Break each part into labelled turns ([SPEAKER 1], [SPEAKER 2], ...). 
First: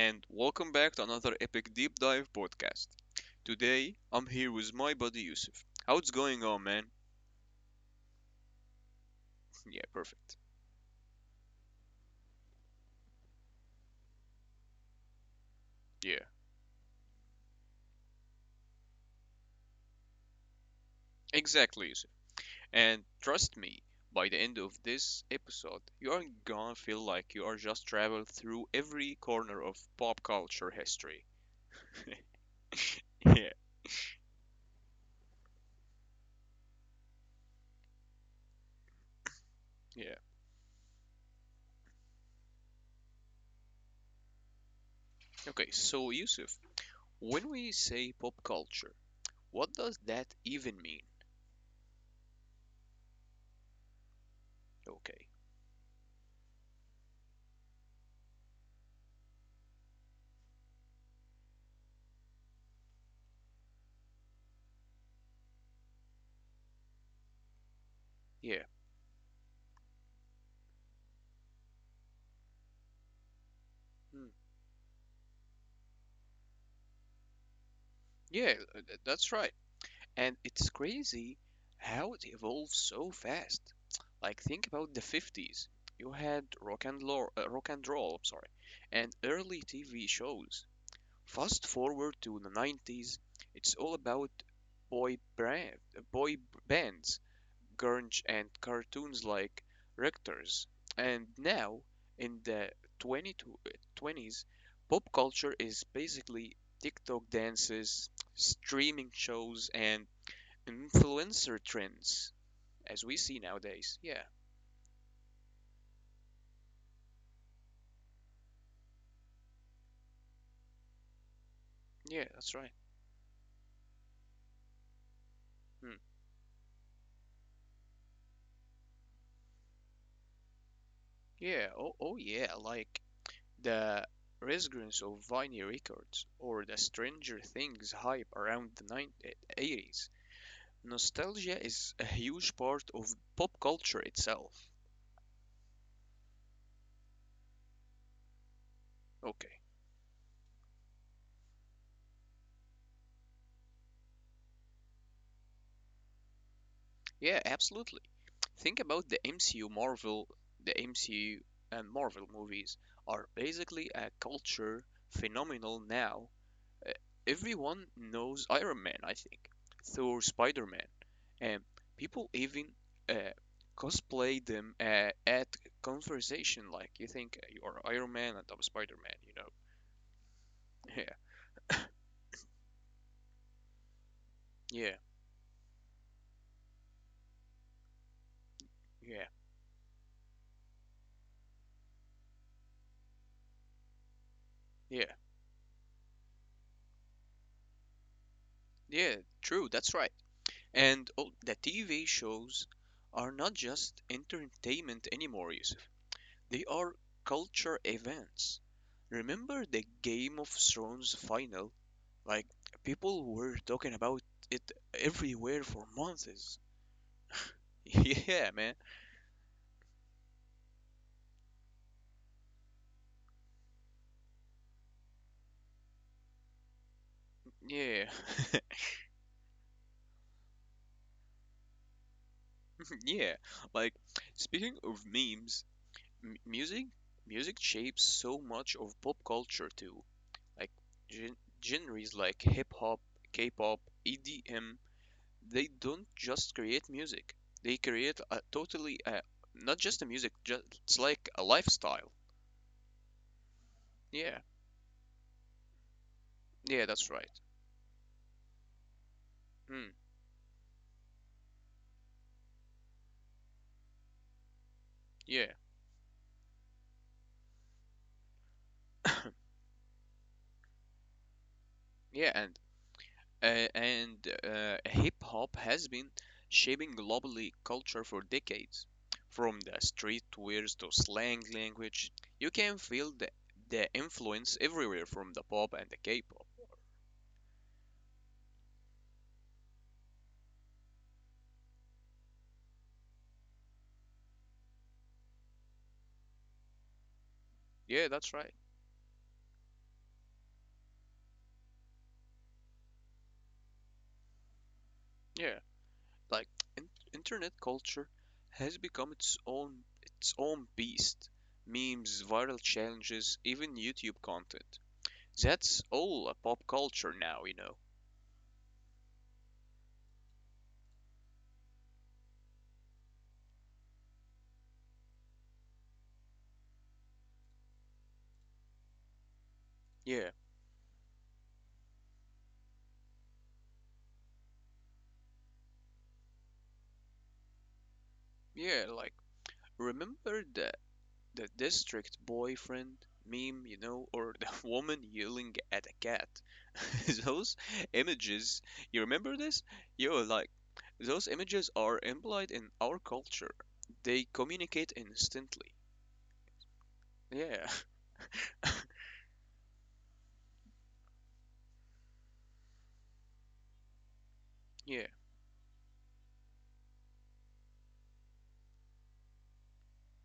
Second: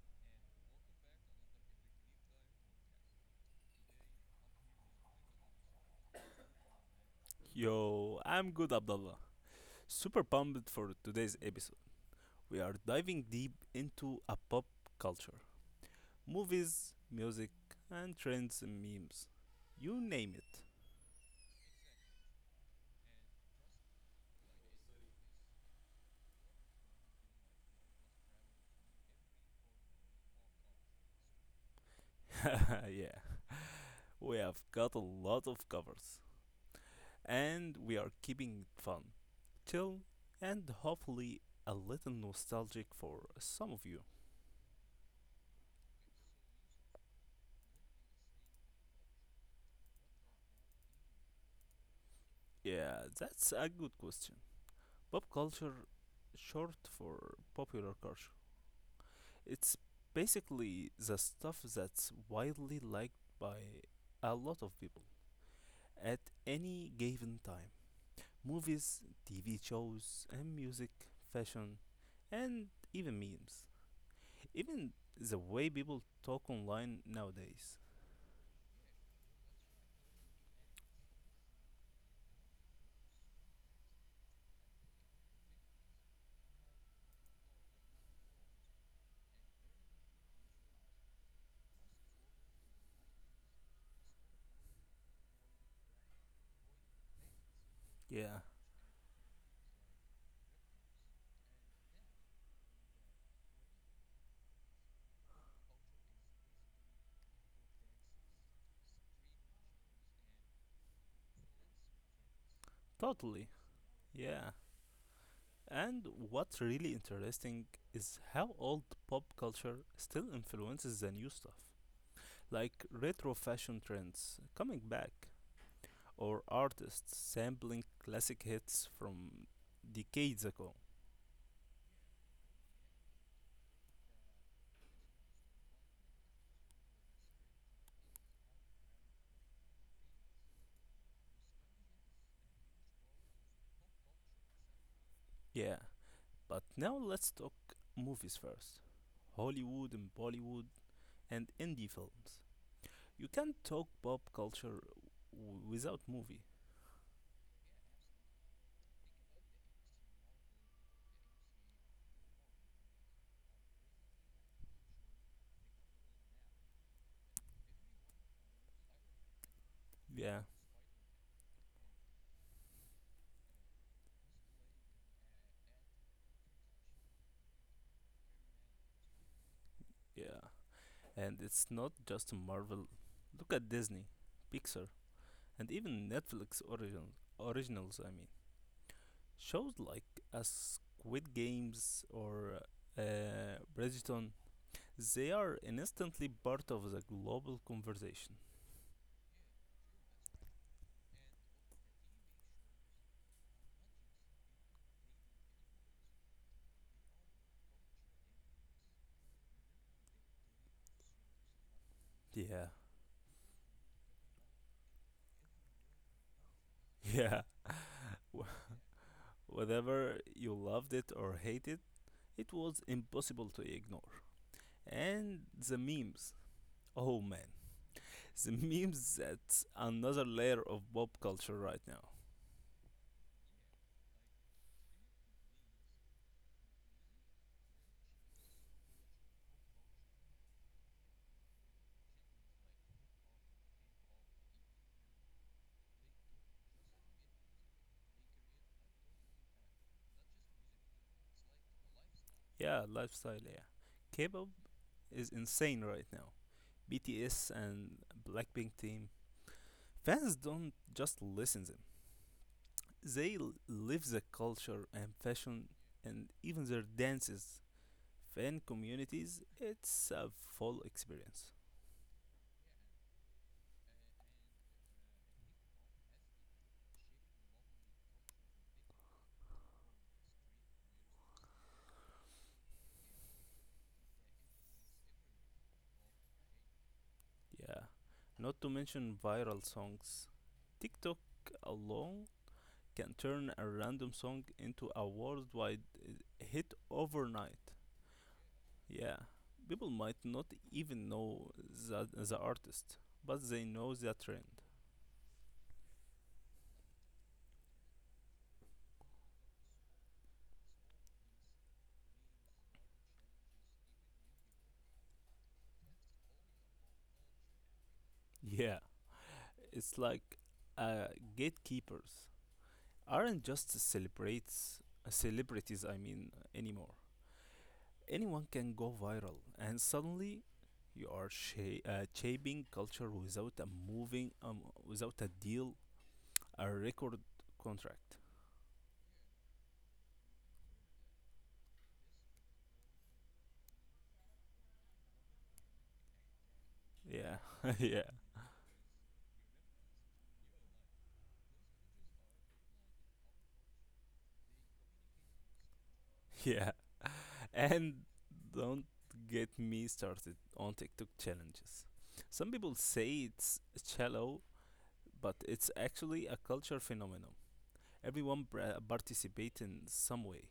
[SPEAKER 1] and welcome back to another epic deep dive podcast. Today I'm here with my buddy Yusuf. How's going on man?
[SPEAKER 2] Yo, I'm good, Abdullah.
[SPEAKER 1] Yeah,
[SPEAKER 2] Super
[SPEAKER 1] perfect.
[SPEAKER 2] pumped for today's episode. We are diving deep into a pop culture
[SPEAKER 1] Yeah,
[SPEAKER 2] movies, music, and trends and memes. You name it.
[SPEAKER 1] exactly Yusuf. And trust me, by the end of this episode, you are gonna feel like you are just traveled through every corner of pop culture history.
[SPEAKER 2] yeah,
[SPEAKER 1] yeah,
[SPEAKER 2] we have got a lot of covers. And we are keeping it fun, chill,
[SPEAKER 1] yeah.
[SPEAKER 2] and hopefully a little nostalgic for some of you.
[SPEAKER 1] Okay, so Yusuf, when we say pop culture, what does that even mean?
[SPEAKER 2] Yeah, that's a good question. Pop
[SPEAKER 1] Okay.
[SPEAKER 2] culture, short for popular culture. It's basically the stuff that's widely liked by a lot of people at any given time
[SPEAKER 1] Yeah.
[SPEAKER 2] movies, TV shows, and music, fashion, and even memes.
[SPEAKER 1] Hmm.
[SPEAKER 2] Even the way people talk online nowadays.
[SPEAKER 1] Yeah, that's right. And it's crazy how it evolved so fast. Like think about the 50s. You had rock and roll, I'm sorry, and early TV shows. Fast forward to the 90s, it's all about boy brand, boy b- bands grunge
[SPEAKER 2] Yeah,
[SPEAKER 1] and cartoons like Rectors. And now, in the 2020s, pop culture is basically TikTok dances, streaming shows, and influencer trends, as we
[SPEAKER 2] totally.
[SPEAKER 1] see nowadays. Yeah,
[SPEAKER 2] Yeah. And what's really interesting is how old pop culture still influences the new stuff.
[SPEAKER 1] yeah, that's right.
[SPEAKER 2] Like retro fashion trends coming back,
[SPEAKER 1] Hmm.
[SPEAKER 2] or artists sampling classic hits from decades ago.
[SPEAKER 1] Yeah, oh yeah, like the resurgence of vinyl records or the Stranger Things hype around the 90, nostalgia is a huge part of pop culture itself.
[SPEAKER 2] Yeah, but now let's talk movies first.
[SPEAKER 1] Okay.
[SPEAKER 2] Hollywood and Bollywood and indie films. You can't talk pop culture without movie.
[SPEAKER 1] Yeah, absolutely. Think about the MCU and Marvel movies are basically a culture phenomenal now. Uh, Everyone knows Iron Man, I think, Thor,
[SPEAKER 2] Yeah,
[SPEAKER 1] Spider-Man, and people even uh, cosplay them at conversation like you think you are Iron Man and I'm Spider-Man, you know.
[SPEAKER 2] yeah.
[SPEAKER 1] Yeah.
[SPEAKER 2] And it's not just Marvel. Look at Disney, Pixar,
[SPEAKER 1] Yeah.
[SPEAKER 2] and even Netflix originals, I mean.
[SPEAKER 1] Yeah.
[SPEAKER 2] Shows like a Squid Games or Bridgerton, they
[SPEAKER 1] Yeah.
[SPEAKER 2] are instantly part of the global conversation.
[SPEAKER 1] Yeah, true, that's right. And oh, the TV shows are not just entertainment anymore, Yusuf. They are culture events. Remember the Game of Thrones final? Like,
[SPEAKER 2] Yeah,
[SPEAKER 1] people were talking about it everywhere for months.
[SPEAKER 2] yeah.
[SPEAKER 1] Yeah, man.
[SPEAKER 2] Whether you loved it or hated it, it was impossible to ignore. And the memes. Oh man,
[SPEAKER 1] Yeah.
[SPEAKER 2] the memes, that's another layer of pop culture right now.
[SPEAKER 1] Yeah. Like, speaking of memes, m music, music shapes so much of pop culture too. Like gen- genres like hip hop, K-pop, EDM, they don't just create music. They create a totally not just a music, just it's like a lifestyle.
[SPEAKER 2] Yeah, lifestyle, yeah. K-pop
[SPEAKER 1] Yeah,
[SPEAKER 2] is insane right now.
[SPEAKER 1] yeah, that's right.
[SPEAKER 2] BTS and Blackpink team.
[SPEAKER 1] Hmm.
[SPEAKER 2] Fans don't just listen to them. They live the culture and fashion
[SPEAKER 1] yeah,
[SPEAKER 2] and even their dances. Fan communities, it's a full experience.
[SPEAKER 1] yeah, and, hip hop has been shaping globally culture for decades. From the street words to slang language, you can feel the influence everywhere from the pop and the K-pop.
[SPEAKER 2] Yeah. Not to mention viral songs. TikTok alone can turn a random song into a worldwide hit overnight.
[SPEAKER 1] Yeah, that's right.
[SPEAKER 2] Yeah. People might not even know the artist, but they know the trend.
[SPEAKER 1] Yeah. Like internet culture has become its own beast. Memes, viral challenges, even YouTube content. That's all a pop culture now, you know.
[SPEAKER 2] Yeah. It's like uh, gatekeepers aren't just celebrates celebrities I mean anymore. Anyone can go viral and
[SPEAKER 1] Yeah,
[SPEAKER 2] suddenly you are shaping culture without a moving without a deal a record contract.
[SPEAKER 1] yeah, like remember the district boyfriend meme, you know, or the woman yelling at a cat.
[SPEAKER 2] Yeah.
[SPEAKER 1] Those
[SPEAKER 2] Yeah,
[SPEAKER 1] images, you remember this? Yo, like those images are implied in our culture. They communicate instantly.
[SPEAKER 2] yeah,
[SPEAKER 1] Yeah.
[SPEAKER 2] and don't get me started on TikTok challenges. Some people say it's shallow,
[SPEAKER 1] Yeah,
[SPEAKER 2] but it's actually a culture phenomenon. Everyone participates in some way,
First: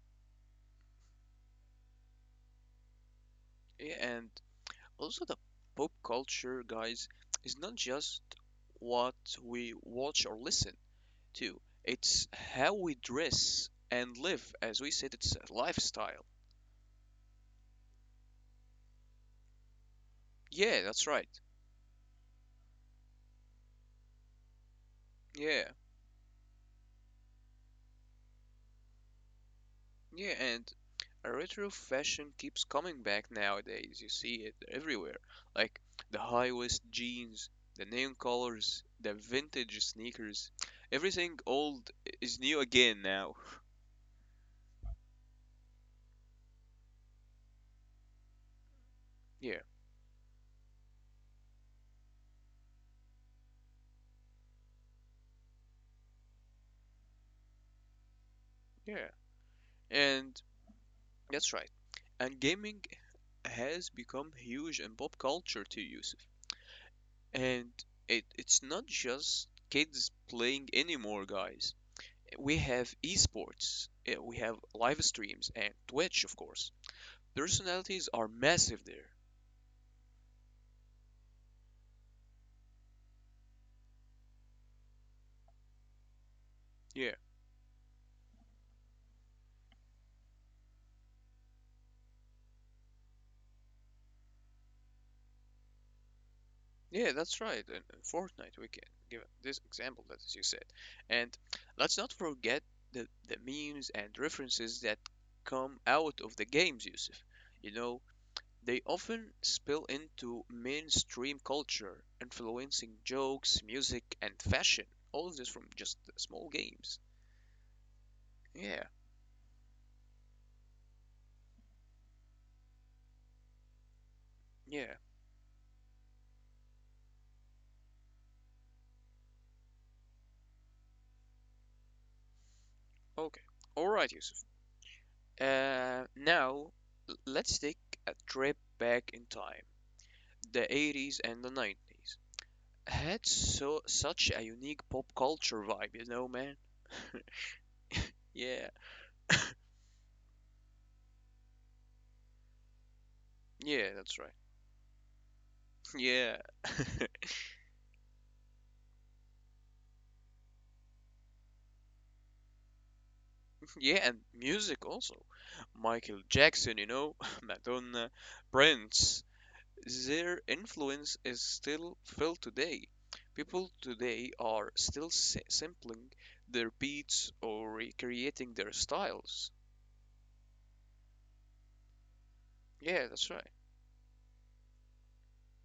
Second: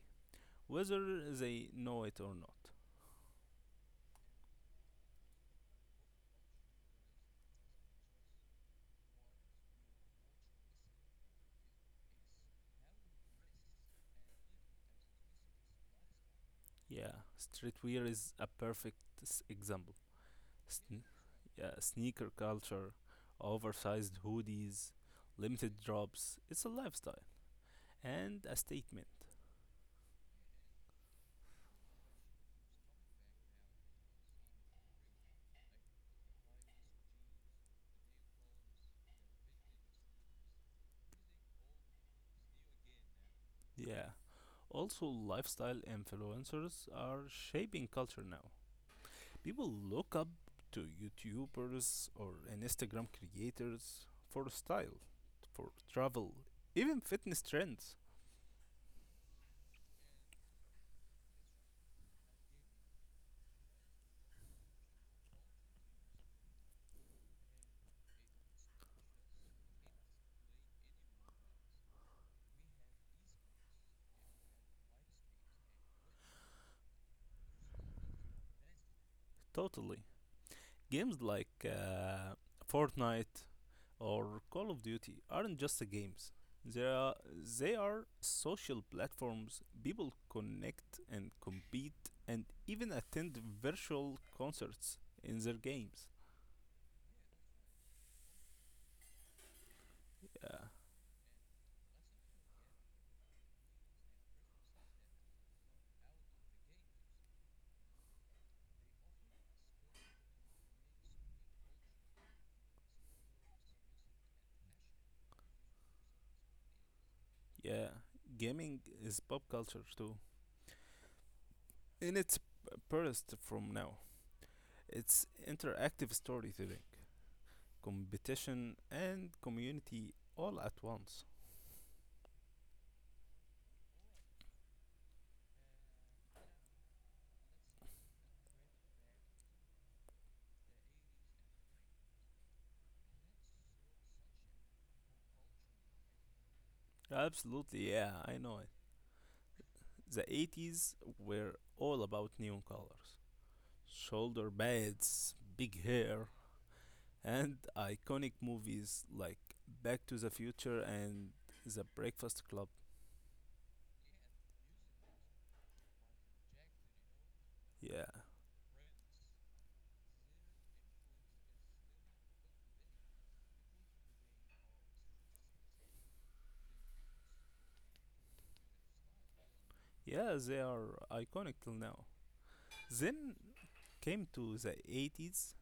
[SPEAKER 2] whether they know it or not.
[SPEAKER 1] yeah, and also the pop culture, guys, is not just what we watch or listen to. It's how we dress and live. As we said, it's a lifestyle.
[SPEAKER 2] Yeah, streetwear is a perfect example.
[SPEAKER 1] Yeah,
[SPEAKER 2] Sn-
[SPEAKER 1] that's right.
[SPEAKER 2] yeah, Sneaker culture, oversized hoodies,
[SPEAKER 1] Yeah,
[SPEAKER 2] limited drops. It's a lifestyle and a statement.
[SPEAKER 1] yeah, and a retro fashion keeps coming back nowadays. You see it everywhere. Like the high waist jeans, the neon colors, the vintage sneakers. Everything old is new again now.
[SPEAKER 2] Yeah. Also, lifestyle influencers are shaping culture now.
[SPEAKER 1] Yeah,
[SPEAKER 2] People look up to YouTubers or Instagram creators for style, for travel, even fitness trends.
[SPEAKER 1] yeah. And that's right. And gaming has become huge in pop culture too, Yusuf. And it's not just kids playing anymore, guys. We have esports, eh, we have live streams, and Twitch, of course. Personalities are massive there.
[SPEAKER 2] Totally. Games like Fortnite, or Call of Duty aren't just a games. They
[SPEAKER 1] Yeah,
[SPEAKER 2] are, they are social platforms people connect and compete and even attend virtual concerts in their games.
[SPEAKER 1] yeah, that's right. And Fortnite, we can give this example that as you said.
[SPEAKER 2] Yeah,
[SPEAKER 1] And let's not forget the memes and references that come out of the games, Yusuf. You know, they often spill into mainstream culture, influencing jokes, music, and fashion. All of this from just small games.
[SPEAKER 2] yeah.
[SPEAKER 1] Yeah,
[SPEAKER 2] Gaming is pop culture too. In its purest from now,
[SPEAKER 1] yeah.
[SPEAKER 2] it's interactive storytelling, competition, and community all at once.
[SPEAKER 1] Okay. All right, Yusuf. Now, let's take a trip back in time. The 80s and the 90s had so such a unique pop culture vibe, you know, man.
[SPEAKER 2] Absolutely, yeah, I know
[SPEAKER 1] Yeah,
[SPEAKER 2] it. The 80s were all about neon colors,
[SPEAKER 1] yeah, that's right.
[SPEAKER 2] shoulder pads, big hair,
[SPEAKER 1] Yeah.
[SPEAKER 2] and iconic movies like Back to the Future and The Breakfast Club.
[SPEAKER 1] Yeah, and music also. Michael Jackson, you know, Madonna,
[SPEAKER 2] Yeah.
[SPEAKER 1] Prince. Their influence is still felt today. People today are still sampling their beats or recreating their styles.
[SPEAKER 2] Yeah, they are iconic till now.
[SPEAKER 1] Yeah, that's
[SPEAKER 2] Then
[SPEAKER 1] right.
[SPEAKER 2] came to the 80s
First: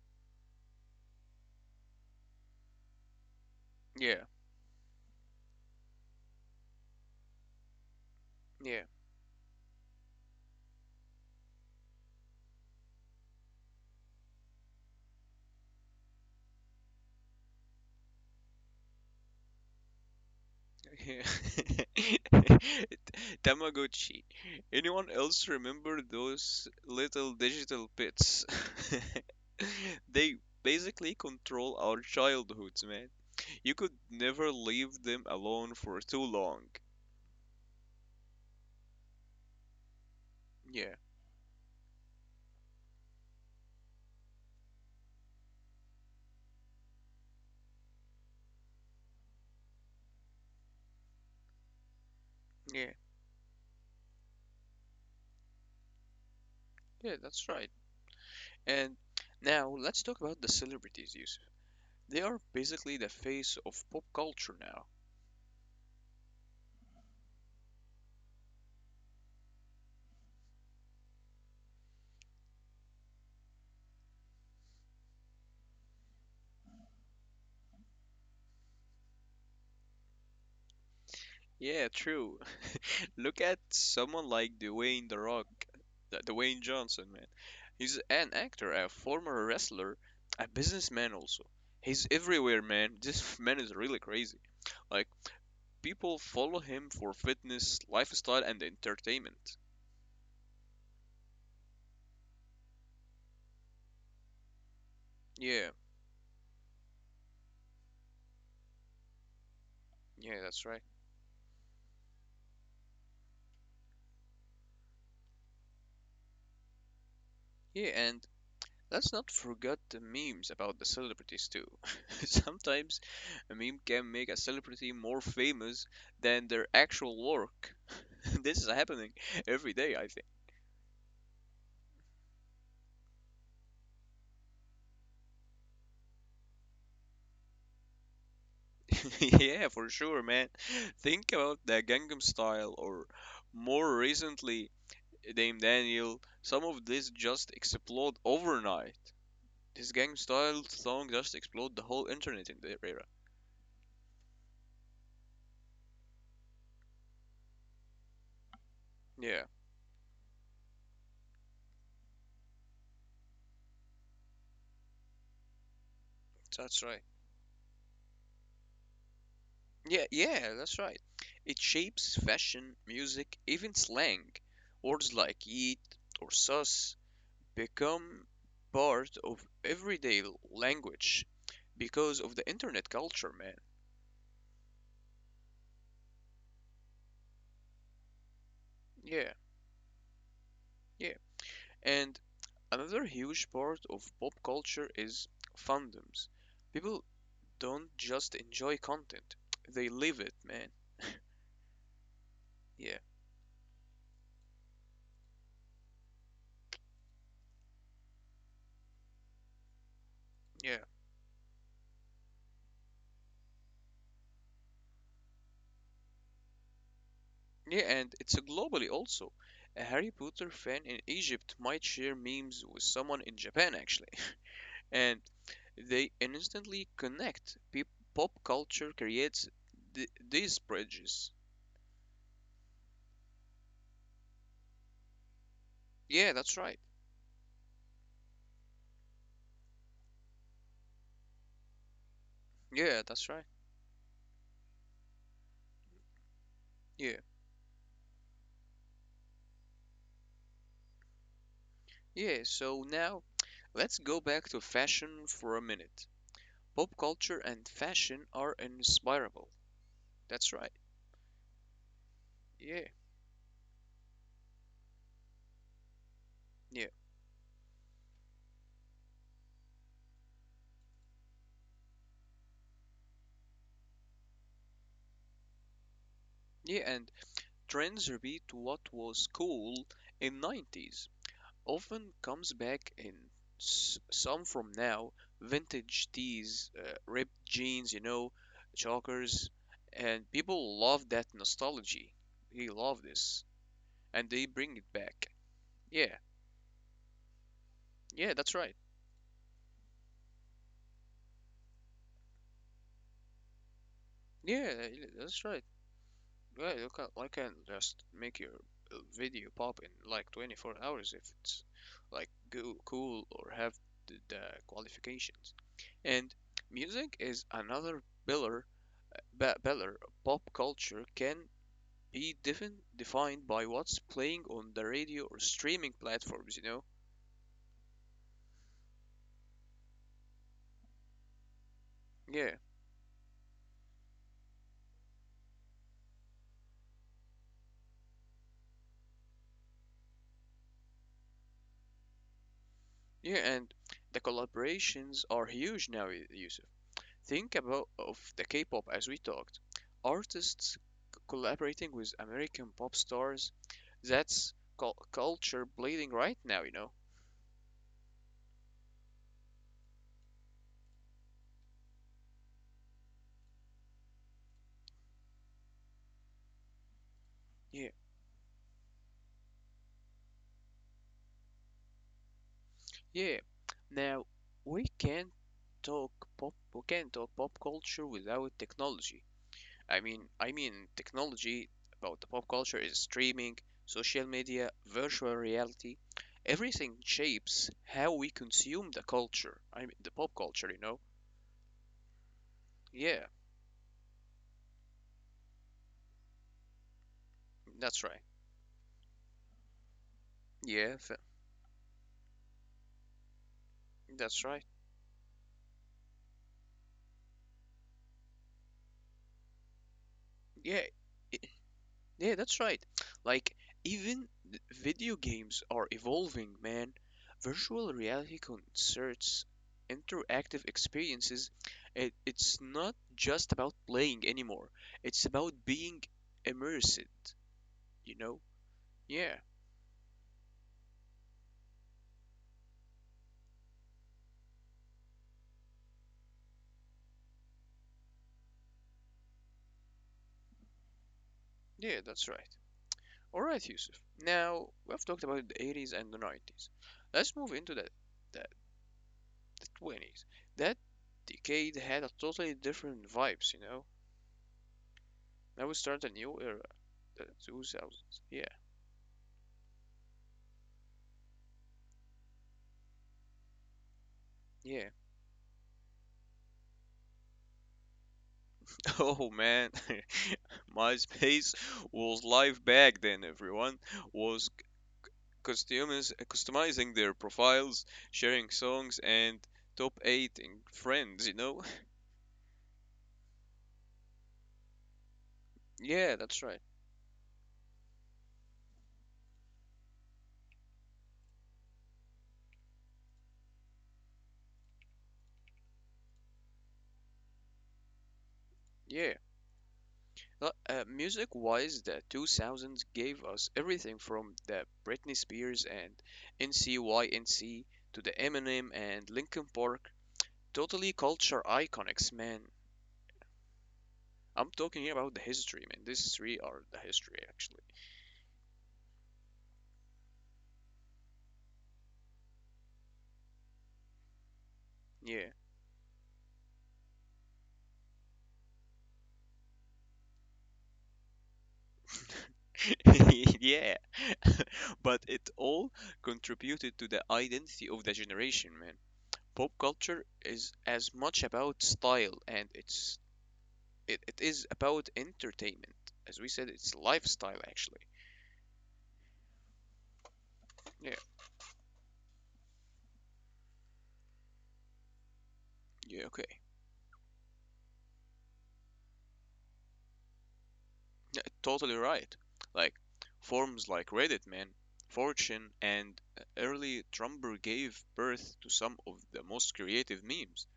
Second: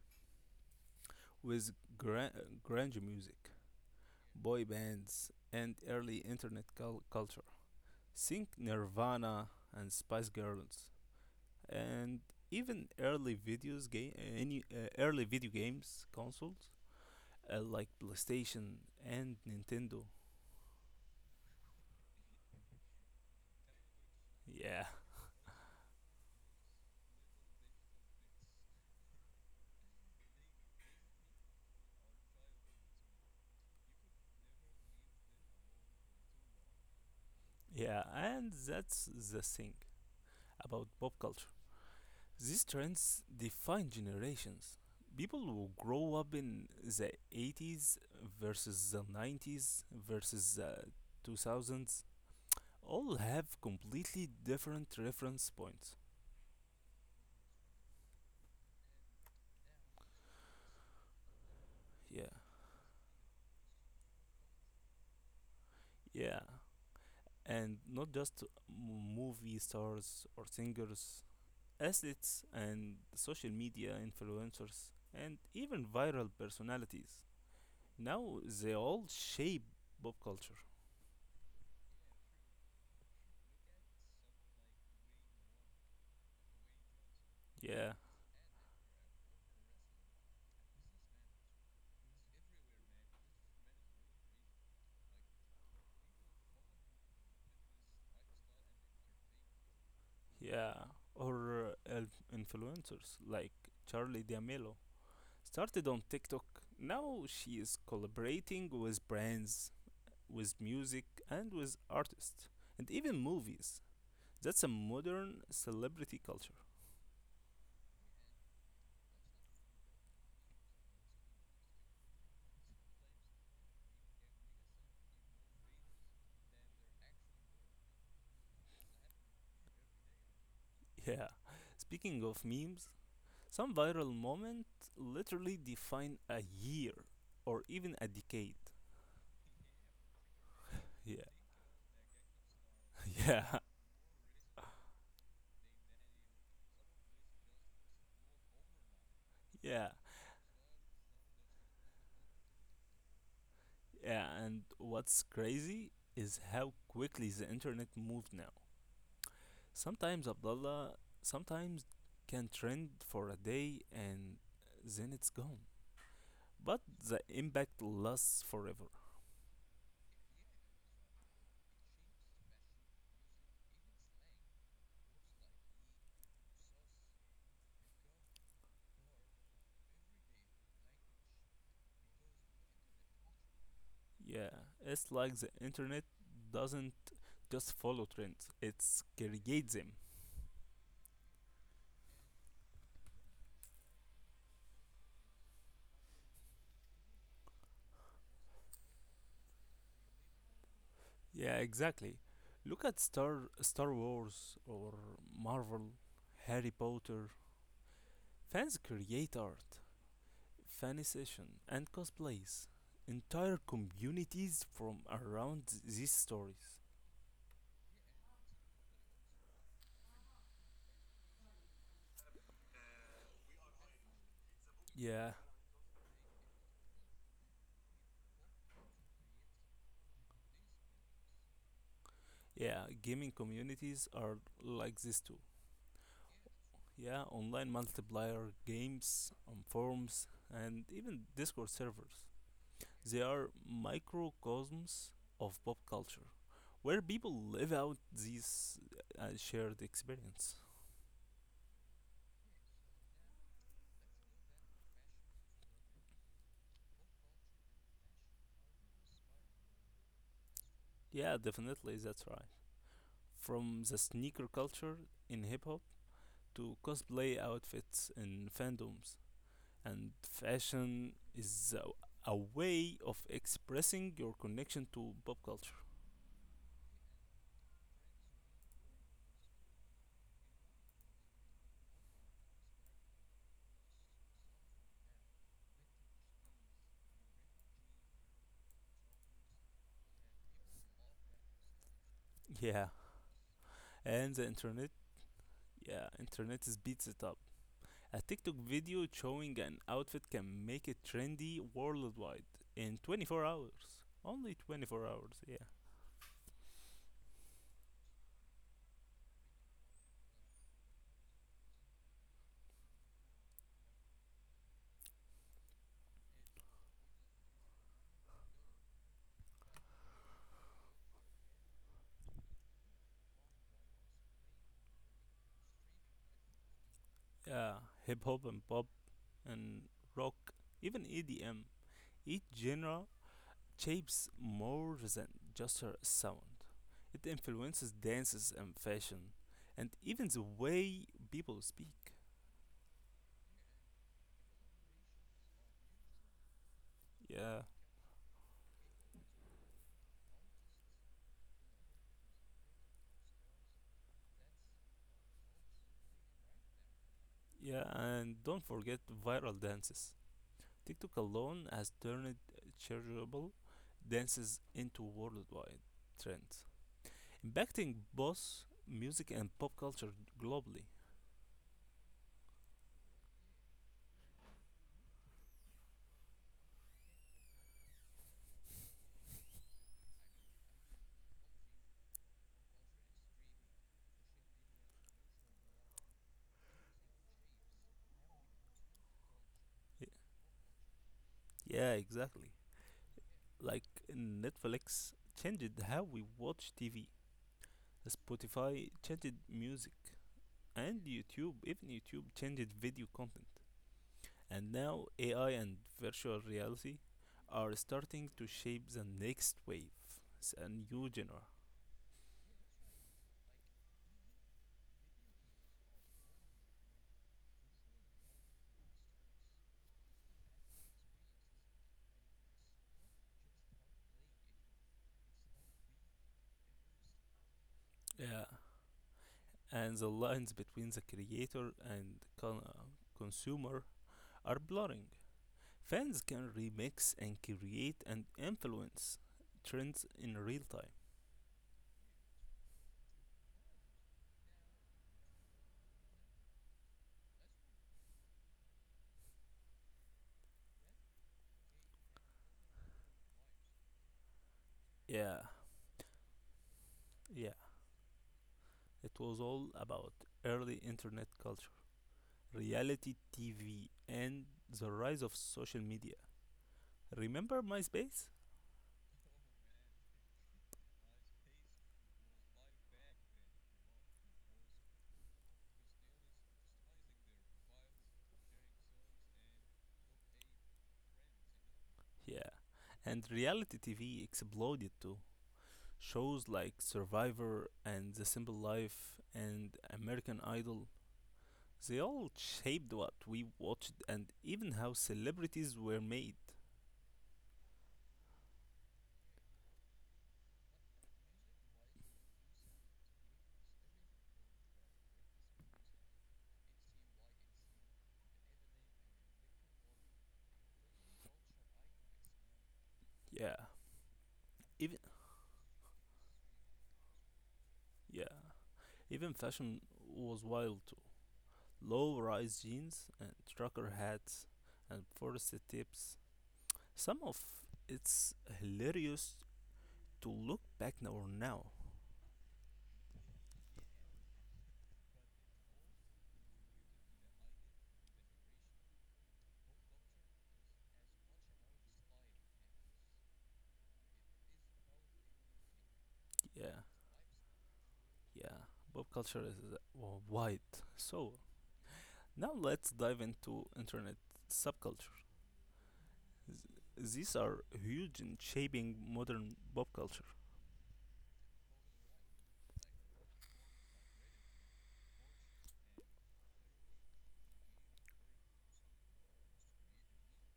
[SPEAKER 2] with grunge music,
[SPEAKER 1] Yeah,
[SPEAKER 2] boy bands, and early internet culture. Think
[SPEAKER 1] yeah.
[SPEAKER 2] Nirvana and Spice Girls, and even early video games consoles like PlayStation and Nintendo.
[SPEAKER 1] Yeah. Tamagotchi.
[SPEAKER 2] Yeah,
[SPEAKER 1] Anyone else remember those little digital bits? They basically control our childhoods. You could never leave them alone for too long.
[SPEAKER 2] yeah, and that's the thing about
[SPEAKER 1] Yeah,
[SPEAKER 2] pop culture. These trends define generations. People who grow up in the 80s versus the 90s versus the 2000s
[SPEAKER 1] yeah,
[SPEAKER 2] all have completely different reference points.
[SPEAKER 1] yeah, that's right. And now let's talk about the celebrities, Yusuf. They
[SPEAKER 2] Yeah,
[SPEAKER 1] are basically the face of pop culture now.
[SPEAKER 2] yeah. And not just movie stars or singers, assets and social media influencers and even viral personalities. Now they all shape pop culture.
[SPEAKER 1] Yeah, true. Look at someone like Dwayne The Rock, Dwayne Johnson, man.
[SPEAKER 2] Yeah,
[SPEAKER 1] He's an actor, a former wrestler, a businessman also. He's everywhere, man. This man is really crazy. Like, people follow him for fitness, lifestyle, and entertainment.
[SPEAKER 2] yeah. Or influencers like Charlie D'Amelio
[SPEAKER 1] Yeah,
[SPEAKER 2] started on TikTok. Now she is collaborating with brands,
[SPEAKER 1] yeah,
[SPEAKER 2] with
[SPEAKER 1] that's right.
[SPEAKER 2] music, and with artists, and even movies. That's a modern celebrity culture.
[SPEAKER 1] Yeah, and let's not forget the memes about the celebrities too. Sometimes a meme can make a celebrity more famous than their actual work. This is happening every day, I
[SPEAKER 2] Yeah. Speaking of memes, some viral moments literally define a year or even a decade.
[SPEAKER 1] think. Yeah, for sure, man.
[SPEAKER 2] Yeah,
[SPEAKER 1] Think about the Gangnam Style or
[SPEAKER 2] yeah,
[SPEAKER 1] more recently Dame Daniel. Some of this just explode overnight.
[SPEAKER 2] yeah,
[SPEAKER 1] This Gangnam Style song just explode the whole internet in the era.
[SPEAKER 2] yeah. And what's crazy is how quickly the internet moved now.
[SPEAKER 1] Yeah,
[SPEAKER 2] Sometimes Abdullah, sometimes can trend for a day and then it's gone.
[SPEAKER 1] that's
[SPEAKER 2] But
[SPEAKER 1] right.
[SPEAKER 2] the impact lasts forever.
[SPEAKER 1] Yeah, that's right. It shapes fashion, music, even slang. Words like yeet or sus become part of everyday language because of the internet culture, man.
[SPEAKER 2] Yeah, it's like the internet doesn't just follow trends; it
[SPEAKER 1] Yeah,
[SPEAKER 2] creates them.
[SPEAKER 1] yeah. And another huge part of pop culture is fandoms. People don't just enjoy content, they live it, man.
[SPEAKER 2] Yeah, exactly. Look
[SPEAKER 1] Yeah,
[SPEAKER 2] at Star Wars or Marvel, Harry Potter. Fans create art,
[SPEAKER 1] yeah.
[SPEAKER 2] fan session, and cosplays. Entire communities from around these stories.
[SPEAKER 1] Yeah, and it's globally also. A Harry Potter fan in Egypt might share memes with someone in Japan, actually, and
[SPEAKER 2] Yeah,
[SPEAKER 1] they instantly connect. Peop Pop culture creates th these bridges.
[SPEAKER 2] yeah, gaming communities are like this too.
[SPEAKER 1] Yeah, that's right.
[SPEAKER 2] Yeah, online multiplayer games on forums and even Discord servers.
[SPEAKER 1] Yeah,
[SPEAKER 2] They
[SPEAKER 1] that's right.
[SPEAKER 2] are microcosms of pop culture, where
[SPEAKER 1] Yeah.
[SPEAKER 2] people live out these shared experience.
[SPEAKER 1] Yeah, so now let's go back to fashion for a minute. Pop culture and fashion are inspirable. That's right.
[SPEAKER 2] Yeah, definitely, that's right.
[SPEAKER 1] Yeah.
[SPEAKER 2] From the sneaker culture in hip hop to
[SPEAKER 1] Yeah.
[SPEAKER 2] cosplay outfits in fandoms, and fashion is a way of expressing your connection to pop culture.
[SPEAKER 1] Yeah, and trends repeat what was cool in 90s. Often comes back in some from now vintage tees, ripped jeans, you know, chalkers, and people love that nostalgia. They
[SPEAKER 2] Yeah,
[SPEAKER 1] love this, and
[SPEAKER 2] and the
[SPEAKER 1] they bring
[SPEAKER 2] internet.
[SPEAKER 1] it back.
[SPEAKER 2] Yeah,
[SPEAKER 1] Yeah,
[SPEAKER 2] internet is beats it up. A
[SPEAKER 1] yeah,
[SPEAKER 2] TikTok
[SPEAKER 1] that's right.
[SPEAKER 2] video showing an outfit can make it trendy worldwide in 24 hours. Only
[SPEAKER 1] Yeah,
[SPEAKER 2] 24 hours,
[SPEAKER 1] that's
[SPEAKER 2] yeah.
[SPEAKER 1] right. Yeah, you can, I can just make your video pop in like 24 hours if it's like go cool or have the qualifications. And music is another pillar Beller, pop culture can be defined by what's playing on the radio or streaming platforms, you know?
[SPEAKER 2] Yeah, hip hop and pop and rock, even EDM. Each
[SPEAKER 1] Yeah,
[SPEAKER 2] genre shapes more than just a sound. It influences dances and fashion, and even the way people speak.
[SPEAKER 1] yeah, and the collaborations are huge now, Yusuf.
[SPEAKER 2] Yeah,
[SPEAKER 1] Think about of the K-pop as we talked. Artists collaborating with American pop stars, that's culture bleeding right now, you know?
[SPEAKER 2] yeah, and don't forget viral dances. TikTok alone has turned charitable dances into worldwide trends,
[SPEAKER 1] Yeah,
[SPEAKER 2] impacting both music and pop culture globally.
[SPEAKER 1] yeah. Now, we can't we can't talk pop culture without technology. I mean technology, about the pop culture is streaming, social media, virtual reality. Everything shapes how we consume the culture. I mean,
[SPEAKER 2] Y-
[SPEAKER 1] the pop culture, you know?
[SPEAKER 2] Yeah, exactly.
[SPEAKER 1] Yeah,
[SPEAKER 2] Like Netflix changed how we watch TV,
[SPEAKER 1] that's right.
[SPEAKER 2] Spotify changed music,
[SPEAKER 1] Yeah,
[SPEAKER 2] and YouTube, even YouTube changed video content.
[SPEAKER 1] that's right.
[SPEAKER 2] And now AI and virtual reality are starting to shape the next wave, it's a
[SPEAKER 1] Yeah,
[SPEAKER 2] new
[SPEAKER 1] i
[SPEAKER 2] genre.
[SPEAKER 1] Yeah, that's right. Like, even video games are evolving, man. Virtual reality concerts, interactive experiences, it's not just about playing anymore. It's about being immersed, you know?
[SPEAKER 2] Yeah.
[SPEAKER 1] Yeah,
[SPEAKER 2] And the lines between the creator and consumer are blurring. Fans can remix and create and influence trends in real time.
[SPEAKER 1] yeah, that's right. Alright, Yusuf. Now, we've talked about the 80s and the 90s. Let's move into the, the 20s. That decade had a totally different vibes, you know?
[SPEAKER 2] Yeah,
[SPEAKER 1] Now we start a new era. The
[SPEAKER 2] yeah.
[SPEAKER 1] 2000s. Yeah,
[SPEAKER 2] It was all about early internet culture, reality TV, and the
[SPEAKER 1] yeah.
[SPEAKER 2] rise of social media. Remember MySpace?
[SPEAKER 1] Oh man, MySpace was live back then. Everyone was customizing their profiles, sharing songs, and top eight in friends. You know.
[SPEAKER 2] Yeah. And reality TV exploded too.
[SPEAKER 1] Yeah,
[SPEAKER 2] Shows
[SPEAKER 1] that's right.
[SPEAKER 2] like Survivor and The Simple Life and American Idol, they all shaped what we watched and even how celebrities were made.
[SPEAKER 1] Yeah. Music wise, the 2000s gave us everything from the Britney Spears and NCYNC to the Eminem and Linkin Park. Totally culture iconics, man.
[SPEAKER 2] Yeah.
[SPEAKER 1] I'm talking
[SPEAKER 2] Even
[SPEAKER 1] about the history, man. These three are the history, actually.
[SPEAKER 2] yeah. Even fashion was wild too. Low rise jeans and trucker hats and
[SPEAKER 1] Yeah.
[SPEAKER 2] forested tips. Some of it's hilarious to look back now now.
[SPEAKER 1] Yeah. But it all contributed to the identity of the generation, man. Pop culture is as much about style and it is about entertainment. As we said, it's
[SPEAKER 2] Yeah,
[SPEAKER 1] lifestyle, actually.
[SPEAKER 2] yeah. Pop culture is wide.
[SPEAKER 1] Yeah.
[SPEAKER 2] So now let's dive into internet subculture.
[SPEAKER 1] Yeah, okay.
[SPEAKER 2] These are huge in shaping modern pop culture.
[SPEAKER 1] Yeah, totally right. Like forms like Reddit, man, 4chan, and early Tumblr gave birth to some of the most creative memes.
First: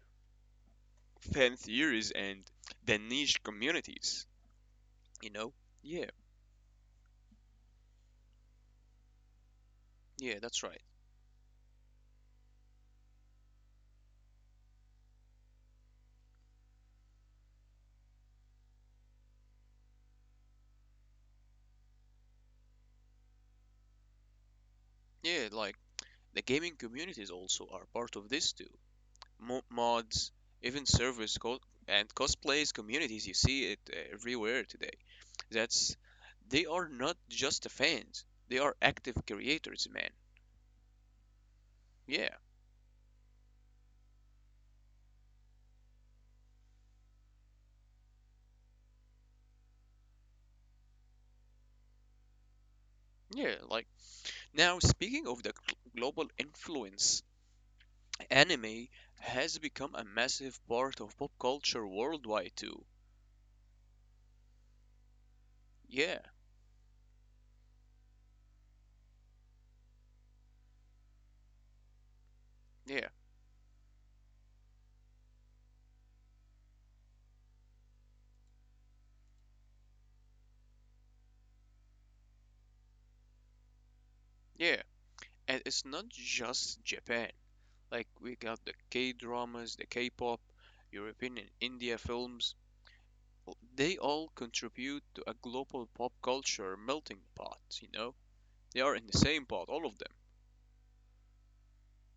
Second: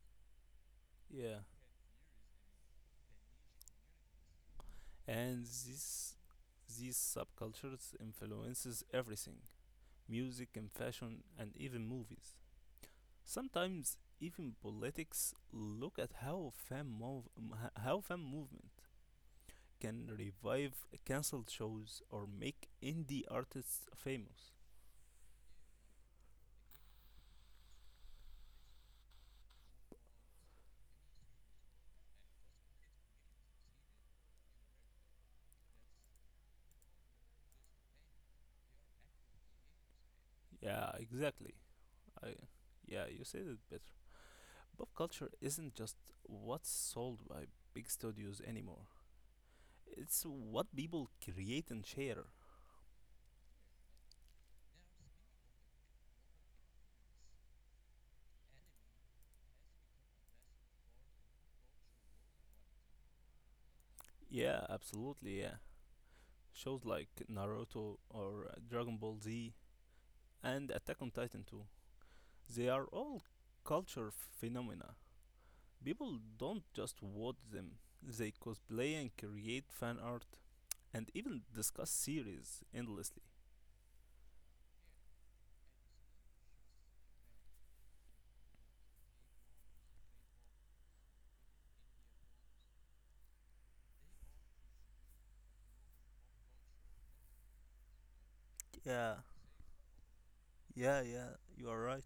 [SPEAKER 2] Yeah,
[SPEAKER 1] Fan theories and the niche communities. You
[SPEAKER 2] and
[SPEAKER 1] know? Yeah,
[SPEAKER 2] these subcultures influences everything,
[SPEAKER 1] yeah,
[SPEAKER 2] music
[SPEAKER 1] that's
[SPEAKER 2] and
[SPEAKER 1] right.
[SPEAKER 2] fashion and even movies. Sometimes even politics, look at how fan mov- m- h- how fan movement can revive cancelled shows or make indie artists famous.
[SPEAKER 1] Yeah, like the gaming communities also are part of this too. Mods, even servers, and cosplays communities. You see it everywhere today. That's they are not just the fans; they are active creators, man.
[SPEAKER 2] Yeah, exactly.
[SPEAKER 1] Yeah,
[SPEAKER 2] I yeah, you said it better. Pop culture isn't just what's sold by big studios anymore. It's what people create and share.
[SPEAKER 1] yeah. Like now, speaking of the global influence, anime has become a massive part of pop culture worldwide too.
[SPEAKER 2] Yeah, absolutely. Yeah,
[SPEAKER 1] Yeah,
[SPEAKER 2] shows like Naruto or Dragon Ball Z and Attack on Titan too. They are
[SPEAKER 1] Yeah,
[SPEAKER 2] all culture phenomena. People don't just watch them, they cosplay and create fan art and even discuss series endlessly.
[SPEAKER 1] yeah. And it's not just Japan. Like we got the K-dramas, the K-pop, European and India films. Well, they all contribute to a global pop culture melting pot, you know? They are in the
[SPEAKER 2] Yeah,
[SPEAKER 1] same pot, all of them.
[SPEAKER 2] yeah, yeah, you are right.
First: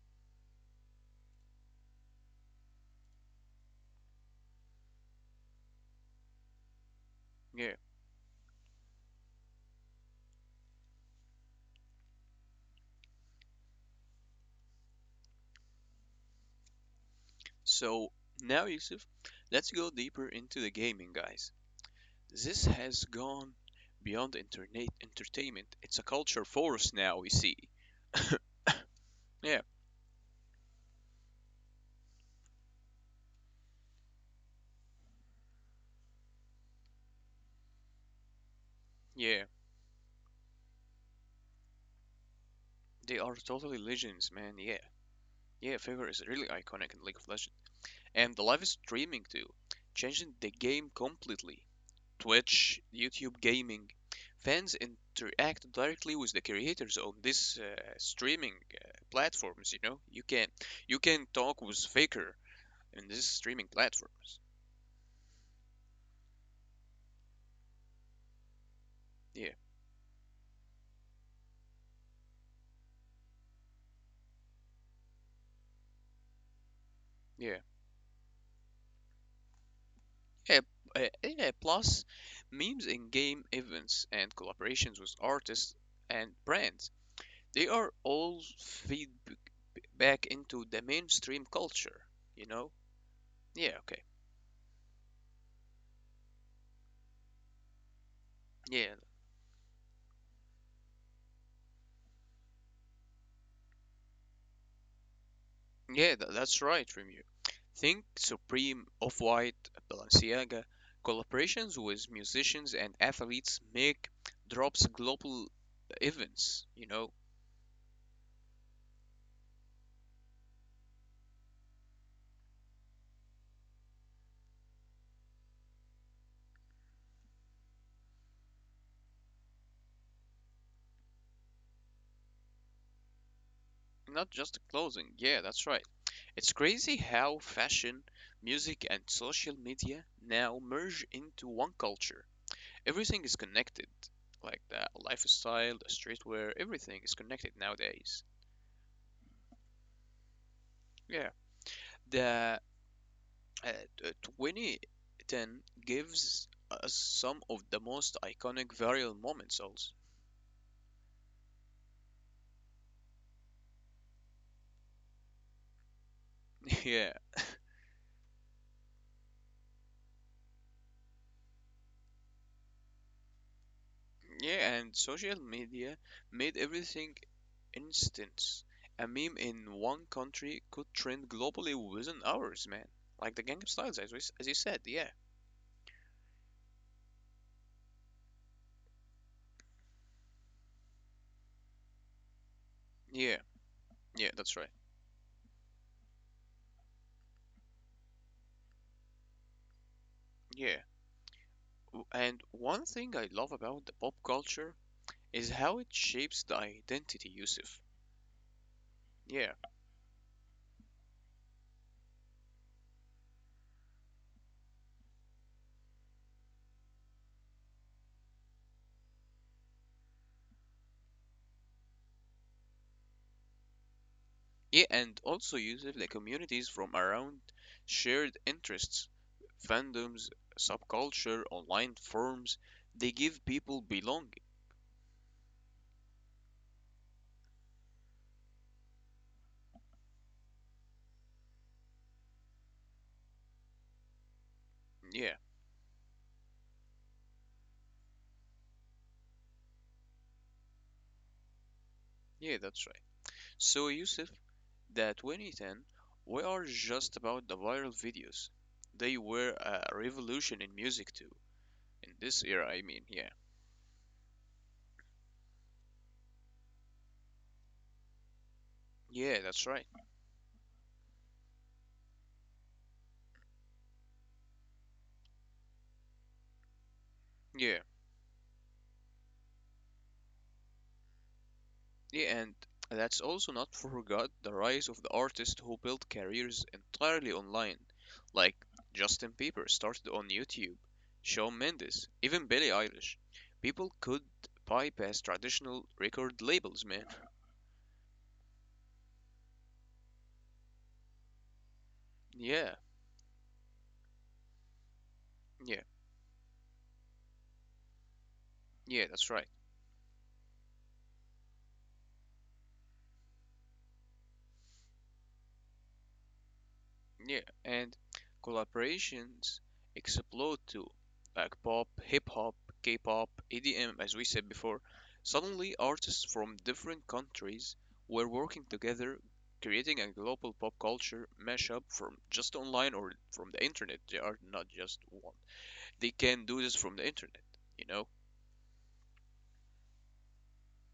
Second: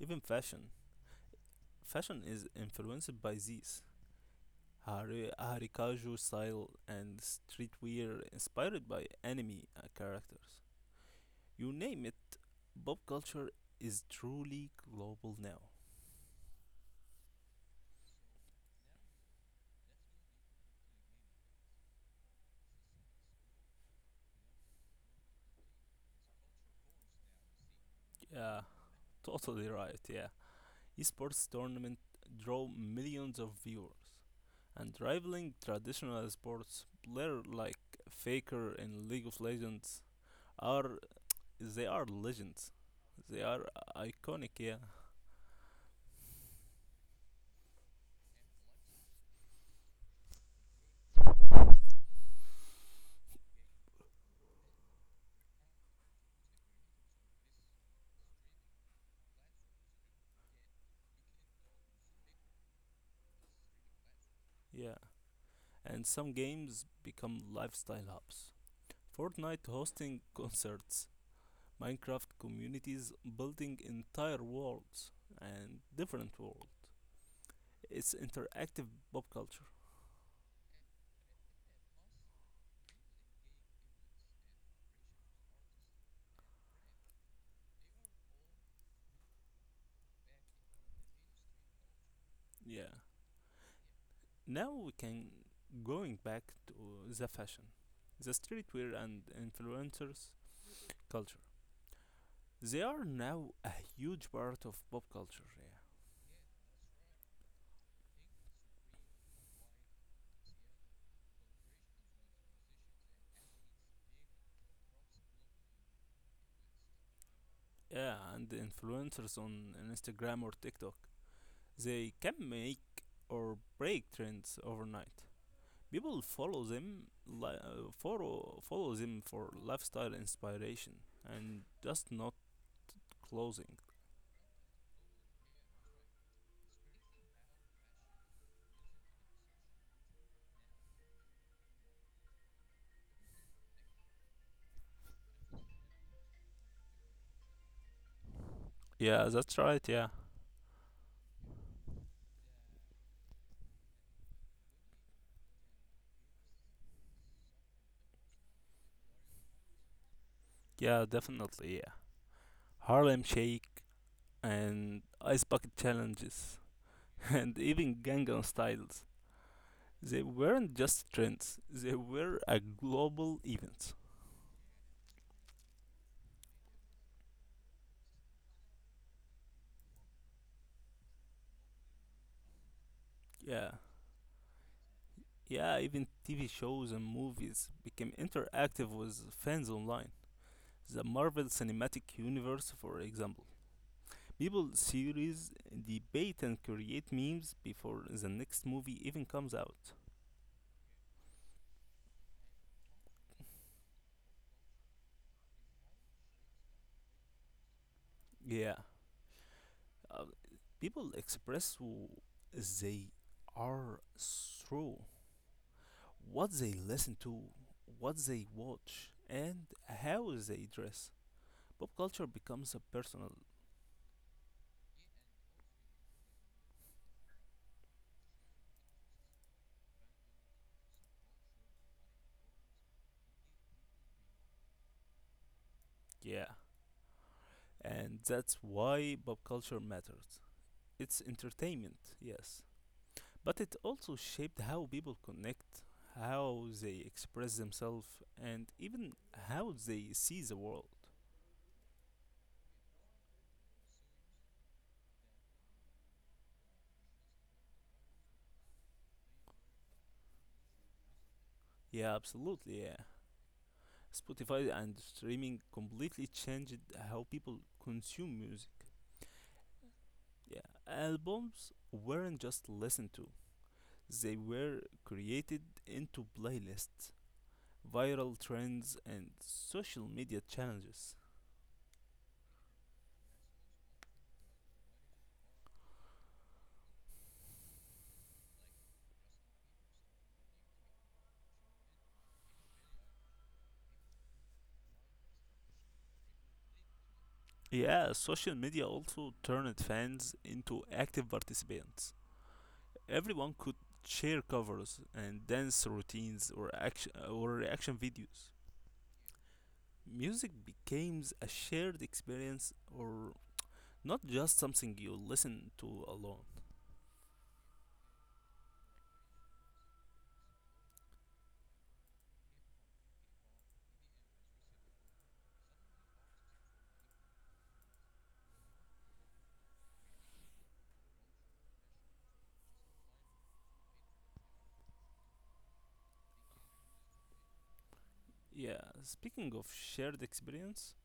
[SPEAKER 2] Even fashion. Fashion is influenced by these. Harikaju style and
[SPEAKER 1] Yeah.
[SPEAKER 2] streetwear inspired by anime characters. You name it, pop culture is truly global now.
[SPEAKER 1] So now, Yusuf, let's go deeper into the gaming, guys. This has gone beyond internet entertainment. It's a culture force now, we see.
[SPEAKER 2] Yeah,
[SPEAKER 1] Yeah,
[SPEAKER 2] totally right, yeah. Esports tournaments draw millions of viewers, and rivaling traditional sports, players like Faker in League of
[SPEAKER 1] yeah.
[SPEAKER 2] Legends are they are legends.
[SPEAKER 1] They are
[SPEAKER 2] They are
[SPEAKER 1] totally legends,
[SPEAKER 2] iconic,
[SPEAKER 1] man.
[SPEAKER 2] yeah,
[SPEAKER 1] Yeah. Yeah, Favor is really iconic in League of Legends. And the live streaming too, changing the game completely. Twitch, YouTube gaming. Fans interact directly with the creators on these streaming platforms, you know? You can talk with Faker in these streaming platforms.
[SPEAKER 2] yeah. And some games become lifestyle hubs.
[SPEAKER 1] Yeah,
[SPEAKER 2] Fortnite hosting concerts, Minecraft communities building entire worlds and different worlds.
[SPEAKER 1] yeah.
[SPEAKER 2] It's interactive pop culture.
[SPEAKER 1] Yeah, yeah, plus memes in game events and collaborations with artists and brands. They are all feed back into the mainstream culture, you know?
[SPEAKER 2] Yeah.
[SPEAKER 1] Yeah, okay.
[SPEAKER 2] Now we can going back to the fashion, the streetwear
[SPEAKER 1] Yeah,
[SPEAKER 2] and influencers culture. They are now a huge part of pop culture. Yeah,
[SPEAKER 1] that's right, Remu. Think Supreme, Off-White, Balenciaga. Collaborations with musicians and athletes make drops global events, you know?
[SPEAKER 2] yeah, and the influencers on Instagram or TikTok, they can make or break trends overnight. People follow them, follow them for lifestyle inspiration and just not clothing.
[SPEAKER 1] Not just clothing. Yeah, that's right. It's crazy how fashion, music, and social media now merge into one culture. Everything is connected. Like the lifestyle, the streetwear, everything is connected nowadays.
[SPEAKER 2] Yeah, that's right. Yeah,
[SPEAKER 1] Yeah, the uh, t- 2010 gives us some of the most iconic viral moments, also.
[SPEAKER 2] yeah, definitely. Yeah, Harlem Shake and ice bucket challenges
[SPEAKER 1] Yeah,
[SPEAKER 2] and even Gangnam styles. They weren't just trends, they were a global event.
[SPEAKER 1] yeah, and social media made everything instant. A meme in one country could trend globally within hours, man. Like the Gangnam
[SPEAKER 2] Yeah.
[SPEAKER 1] Styles, as you said, yeah.
[SPEAKER 2] Yeah, even TV shows and movies became interactive with fans online. The Marvel Cinematic Universe, for
[SPEAKER 1] Yeah,
[SPEAKER 2] example.
[SPEAKER 1] yeah, that's right.
[SPEAKER 2] People series debate and create memes before the next movie even comes out.
[SPEAKER 1] Yeah. And one thing I love about the pop culture is how it shapes the identity, Yusuf.
[SPEAKER 2] Yeah.
[SPEAKER 1] Yeah,
[SPEAKER 2] Uh, people express who they are through what they listen to, what they watch, and how they dress. Pop culture becomes a personal,
[SPEAKER 1] yeah, and also uses like communities from around shared interests, fandoms, subculture, online forums. They give people belonging.
[SPEAKER 2] yeah, and that's why pop culture matters. It's entertainment, yes, but it also shaped how people
[SPEAKER 1] Yeah,
[SPEAKER 2] connect, how they express themselves, and even how they see the world.
[SPEAKER 1] yeah, that's right. So, Yusuf, that 2010 we are just about the viral videos. They were a revolution in music too. In
[SPEAKER 2] Yeah,
[SPEAKER 1] this era,
[SPEAKER 2] absolutely,
[SPEAKER 1] I
[SPEAKER 2] yeah.
[SPEAKER 1] mean, yeah.
[SPEAKER 2] Spotify and streaming completely changed how people consume music.
[SPEAKER 1] Yeah, that's right.
[SPEAKER 2] Yeah, albums weren't just listened to, they were created into playlists,
[SPEAKER 1] Yeah.
[SPEAKER 2] viral trends, and social media challenges.
[SPEAKER 1] Yeah, and that's also not forgot the rise of the artists who built careers entirely online, like Justin Bieber started on YouTube, Shawn Mendes, even Billie Eilish. People could bypass traditional record labels, man.
[SPEAKER 2] Yeah, social media also turned fans into active participants.
[SPEAKER 1] Yeah,
[SPEAKER 2] Everyone could share covers and
[SPEAKER 1] yeah,
[SPEAKER 2] dance routines or action or reaction videos.
[SPEAKER 1] yeah, that's right.
[SPEAKER 2] Music became a shared experience or not just something you listen to alone.
[SPEAKER 1] Yeah, and collaborations explode too, like pop, hip hop, K-pop, EDM, as we said before. Suddenly, artists from different countries were working together, creating a global pop culture mashup from just online or from the internet. They are not just one. They can do this from the internet, you know?
[SPEAKER 2] Yeah, speaking of shared experience,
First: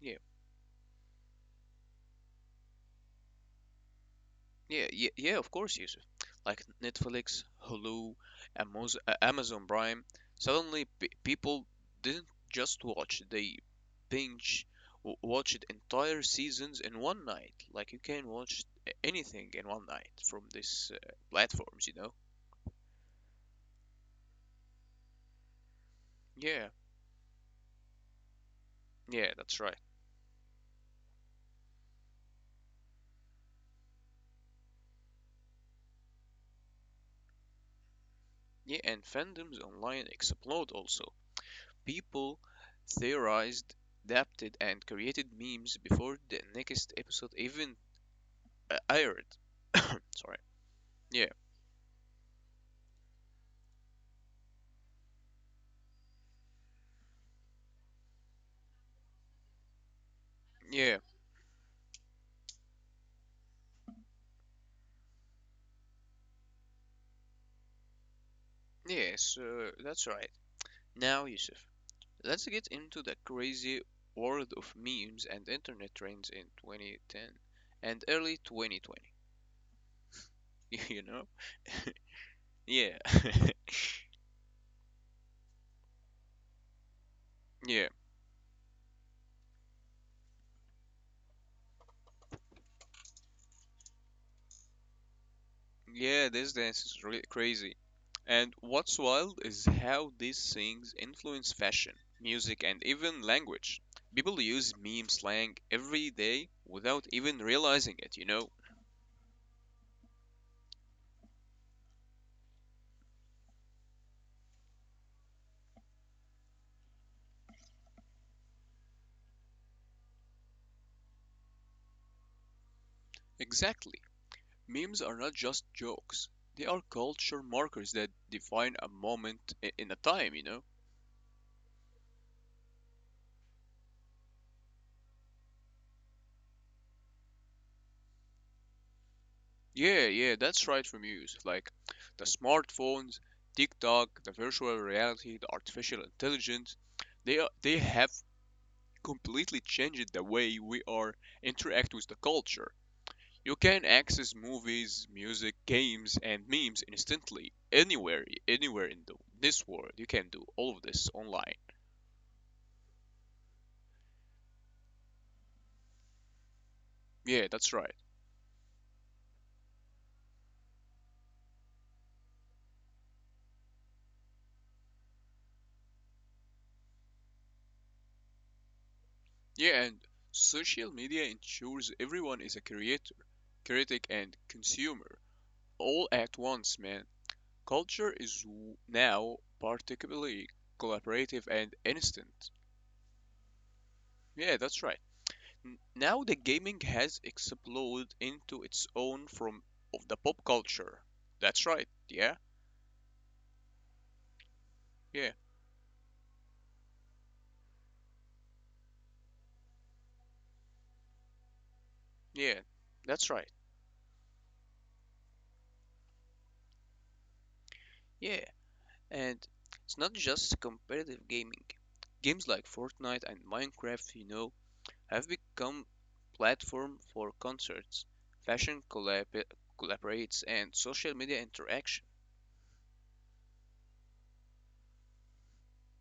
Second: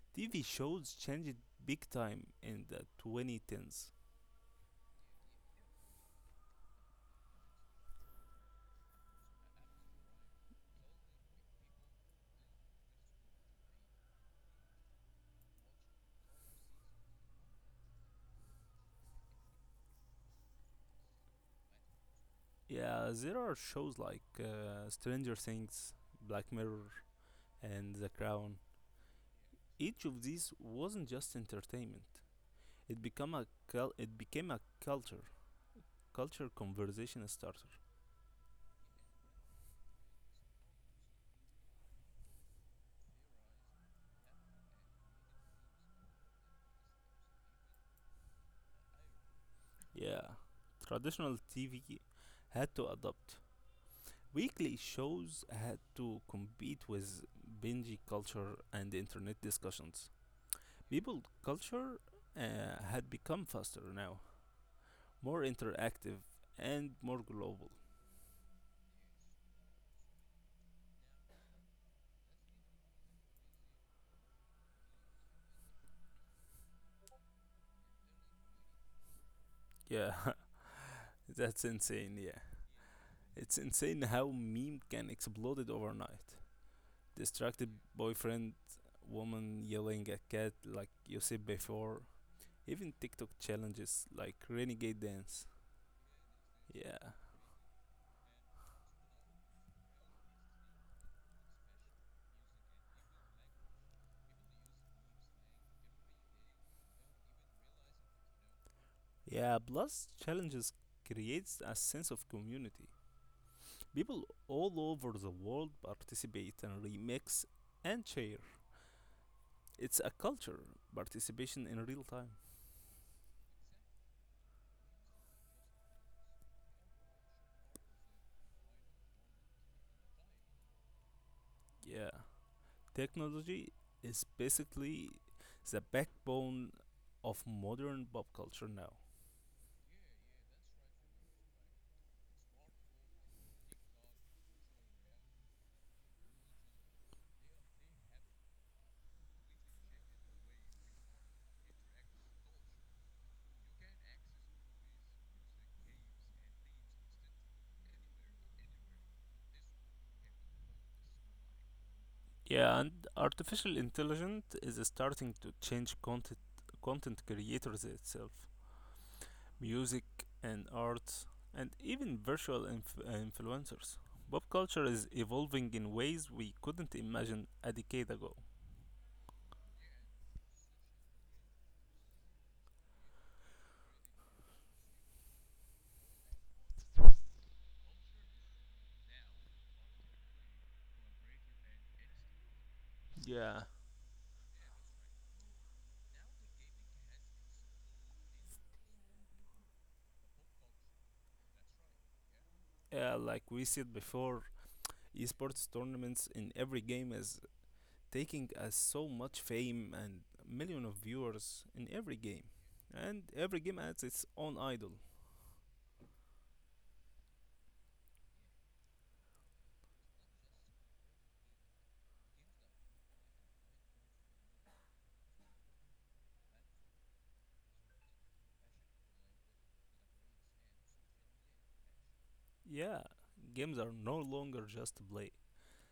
[SPEAKER 1] Yeah.
[SPEAKER 2] TV shows changed big time in the 2010s.
[SPEAKER 1] Yeah, yeah, yeah, of course, Yusuf. Like Netflix, Hulu, Amazon Prime. Suddenly, p people didn't just watch, they binge watched entire seasons in one night. Like you can watch anything in one night from these platforms, you know?
[SPEAKER 2] Yeah, there are shows like Stranger Things, Black
[SPEAKER 1] Yeah,
[SPEAKER 2] Mirror, and The Crown.
[SPEAKER 1] yeah, that's right.
[SPEAKER 2] Each of these wasn't just entertainment. It became a it became a culture, culture conversation starter.
[SPEAKER 1] Yeah, and fandoms online explode also. People theorized, adapted, and created memes before the next episode even aired.
[SPEAKER 2] Yeah,
[SPEAKER 1] Sorry. Yeah,
[SPEAKER 2] traditional TV had to adapt. Weekly shows had to compete with binge culture and internet discussions.
[SPEAKER 1] yeah,
[SPEAKER 2] People culture had become faster now, more interactive and more global.
[SPEAKER 1] yes, that's right. Now, Yusuf, let's get into the crazy world of memes and internet trends in 2010 and early 2020.
[SPEAKER 2] Yeah,
[SPEAKER 1] You know?
[SPEAKER 2] that's insane. Yeah,
[SPEAKER 1] Yeah,
[SPEAKER 2] it's insane how meme can exploded overnight.
[SPEAKER 1] yeah,
[SPEAKER 2] Distracted boyfriend, woman yelling at cat like you said before. Even TikTok challenges like renegade dance.
[SPEAKER 1] yeah, this dance is really
[SPEAKER 2] Yeah,
[SPEAKER 1] crazy. And what's wild is how these things influence fashion, music, and even language. People use meme slang every day without even realizing it, you know?
[SPEAKER 2] yeah. Plus challenges creates a sense of community. People all over the world participate and remix and share. It's a culture, participation in real time.
[SPEAKER 1] Exactly. Memes are not just jokes. They are culture markers that define a moment in a time, you know?
[SPEAKER 2] Yeah. Technology is basically the backbone of modern pop culture now.
[SPEAKER 1] Yeah, yeah, that's right from use. Like the smartphones, TikTok, the virtual reality, the artificial intelligence, they have completely changed the way we are interact with the culture. You can access movies, music, games, and memes instantly anywhere, this world. You can do all of this online.
[SPEAKER 2] Yeah, and artificial intelligence is starting to change content
[SPEAKER 1] Yeah, that's right.
[SPEAKER 2] creators itself, music and arts, and even virtual influencers. Pop culture is evolving in ways we couldn't imagine a decade ago.
[SPEAKER 1] Yeah, and social media ensures everyone is a creator, critic, and consumer all at once, man. Culture is now particularly collaborative and instant.
[SPEAKER 2] Yeah.
[SPEAKER 1] Yeah, that's right. Now the gaming has exploded into its own from of the pop culture. That's right. Yeah.
[SPEAKER 2] Yeah, like we said before,
[SPEAKER 1] Yeah.
[SPEAKER 2] esports tournaments in every game is taking us so much fame and million of viewers in every game
[SPEAKER 1] Yeah. That's
[SPEAKER 2] and
[SPEAKER 1] right.
[SPEAKER 2] every game has its own idol.
[SPEAKER 1] Yeah. And it's not just competitive gaming. Games like Fortnite and Minecraft, you know, have become platform for concerts, fashion collaborates, and social media interaction.
[SPEAKER 2] Yeah, games are no longer just play,